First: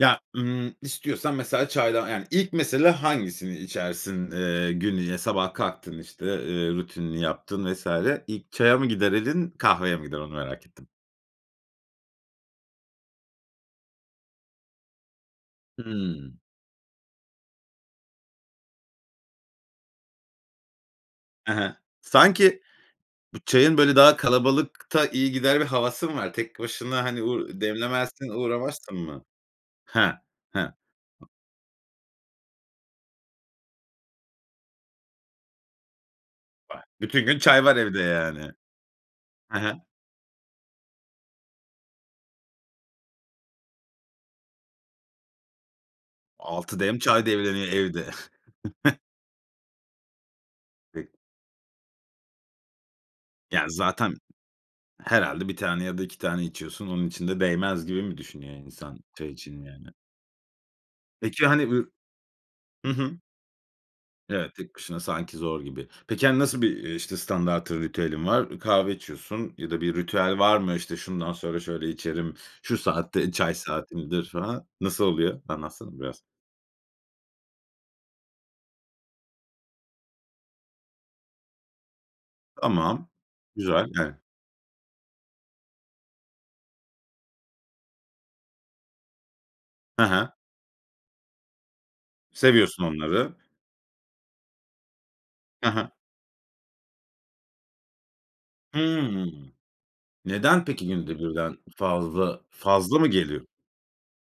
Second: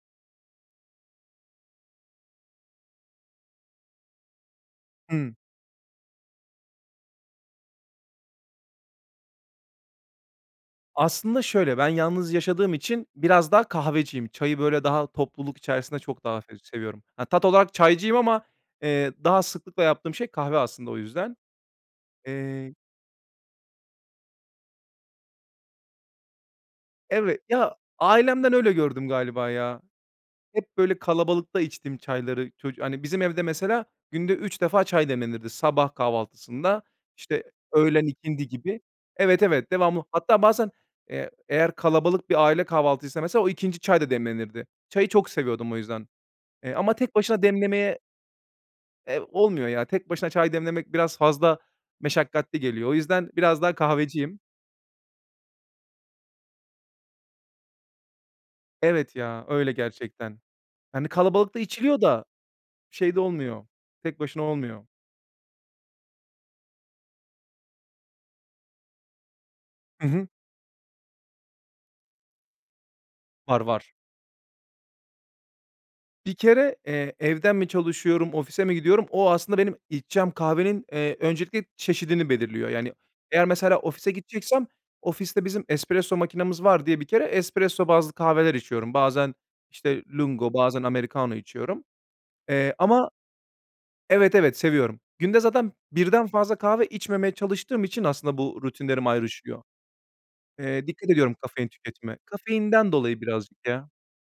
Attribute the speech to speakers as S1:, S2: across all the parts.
S1: Ya, ımm, istiyorsan mesela çaydan yani, ilk mesele hangisini içersin, eee, gün [unintelligible]
S2: Hıı.
S1: sabah kalktın işte, eee, rutinini yaptın vs. ilk çaya mı gider elin kahveye mi gider? Onu merak ettim.
S2: Aslında şöyle, ben yalnız yaşadığım için biraz daha kahveciyim. Çayı böyle daha topluluk içerisinde çok
S1: Hıı.
S2: daha f seviyorum. Ha, tat olarak çaycıyım ama, eee, daha sıklıkla yaptığım şey kahve aslında o yüzden.
S1: Hı hı. Sanki
S2: Eee
S1: bu çayın böyle daha kalabalıkta iyi gider bir havası mı var? Tek başına hani
S2: Evet,
S1: u
S2: ya,
S1: demlemezsin
S2: ailemden öyle
S1: uğramazsın
S2: gördüm
S1: mı?
S2: galiba, ya.
S1: Hıh. Hıh.
S2: Hep böyle kalabalıkta içtim çayları. Çocu hani, bizim evde, mesela, günde 3 defa çay demlenirdi. Sabah kahvaltısında,
S1: Bak, bütün gün
S2: işte,
S1: çay var evde,
S2: öğlen ikindi
S1: yani.
S2: gibi Evet,
S1: Hı
S2: evet,
S1: hı.
S2: devamlı. Hatta bazen, eee, eğer kalabalık bir aile kahvaltıysa, mesela, o 2'nci çay da demlenirdi. Çayı çok seviyordum o yüzden. Eee,
S1: 6
S2: ama
S1: dem
S2: tek
S1: çay
S2: başına
S1: demleniyor
S2: demlemeye
S1: evde.
S2: eee, olmuyor ya. Tek başına çay demlemek biraz fazla meşakkatli geliyor. O yüzden biraz
S1: Yani
S2: daha
S1: zaten,
S2: kahveciyim.
S1: herhâlde 1 tane ya da 2 tane içiyorsun. Onun için de değmez gibi mi düşünüyor insan,
S2: Evet
S1: çay
S2: ya,
S1: için
S2: öyle
S1: yani?
S2: gerçekten. Hani
S1: Peki,
S2: kalabalıkta
S1: hani, uyur
S2: içiliyor da
S1: Hı hı.
S2: şeyde olmuyor, tek başına
S1: Evet, tek
S2: olmuyor.
S1: başına sanki zor gibi. Peki, hani, nasıl bir, iii, işte, standartın ritüelin var? Kahve içiyorsun ya da bir
S2: Hı hı.
S1: ritüel var mı? İşte, şundan sonra şöyle içerim, şu saatte çay
S2: Var, var.
S1: saatimdir falan. Nasıl oluyor? Anlatsana biraz.
S2: Bir kere, eee, evden mi çalışıyorum, ofise mi gidiyorum, o aslında içeceğim kahvenin, eee, öncelikle çeşidini belirliyor. Yani,
S1: Tamam,
S2: eğer mesela,
S1: güzel
S2: ofise
S1: [unintelligible]
S2: gideceksem ofiste bizim espresso makinemiz var diye bir kere espresso bazlı kahveler içiyorum. Bazen, işte,
S1: Hı hı.
S2: lungo, bazen americano içiyorum. Eee,
S1: Seviyorsun
S2: ama
S1: onları.
S2: Evet, evet, seviyorum. Günde
S1: Hı
S2: zaten
S1: hı.
S2: 1'den fazla kahve içmemeye çalıştığım için aslında bu rutinlerim
S1: Hıı.
S2: ayrışıyor.
S1: Neden
S2: Eee,
S1: peki
S2: dikkat
S1: günde
S2: ediyorum
S1: 1'den
S2: kafein tüketimine.
S1: fazla,
S2: Kafeinden
S1: fazla mı
S2: dolayı
S1: geliyor?
S2: birazcık, ya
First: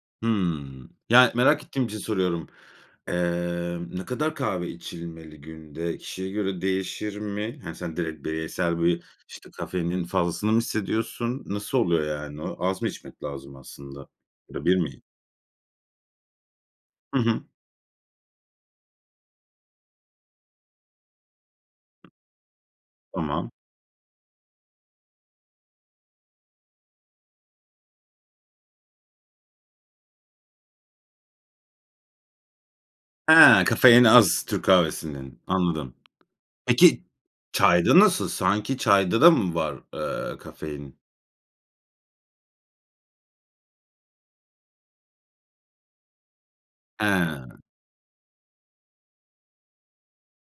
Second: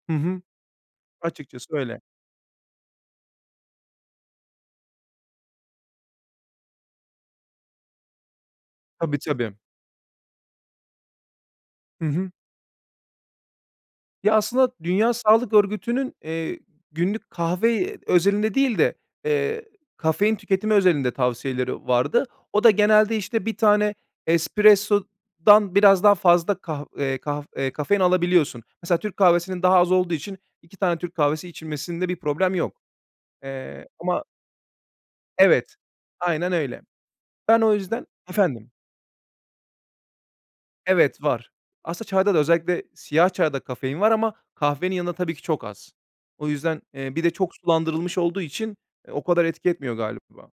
S2: Hı hı.
S1: Hımm. Yani, merak
S2: Açıkçası
S1: ettiğim için
S2: öyle.
S1: soruyorum. Eee, ne kadar kahve içilmeli günde? Kişiye göre değişir mi? Hani, sen direkt bireysel bir
S2: Tabii,
S1: işte
S2: tabii.
S1: kafeinin fazlasını mı hissediyorsun? Nasıl
S2: Hı
S1: oluyor
S2: hı.
S1: yani o? Az mı içmek lazım aslında?
S2: Ya, aslında,
S1: [unintelligible]
S2: Dünya Sağlık Örgütü'nün, eee,
S1: Hı
S2: günlük
S1: hı.
S2: kahve özelinde değil de, eee, kafein tüketimi özelinde tavsiyeleri vardı. O da genelde, işte,
S1: Tamam.
S2: 1 tane espressodan biraz daha fazla kah eee, kaf e kafein alabiliyorsun. Mesela, Türk kahvesinin daha az olduğu için 2 tane Türk kahvesi içilmesinde bir problem yok.
S1: He,
S2: Eee,
S1: kafeini
S2: ama
S1: az türk kahvesinin.
S2: Evet,
S1: Anladım.
S2: aynen öyle.
S1: Peki,
S2: Ben o
S1: çayda
S2: yüzden
S1: nasıl
S2: Efendim?
S1: sanki çayda da mı var, eee, kafein?
S2: Evet, var. Aslında çayda da özellikle siyah çayda kafein var ama kahvenin yanında tabii ki çok az. O yüzden, eee, bir de çok
S1: He.
S2: sulandırılmış olduğu için o kadar etki etmiyor galiba.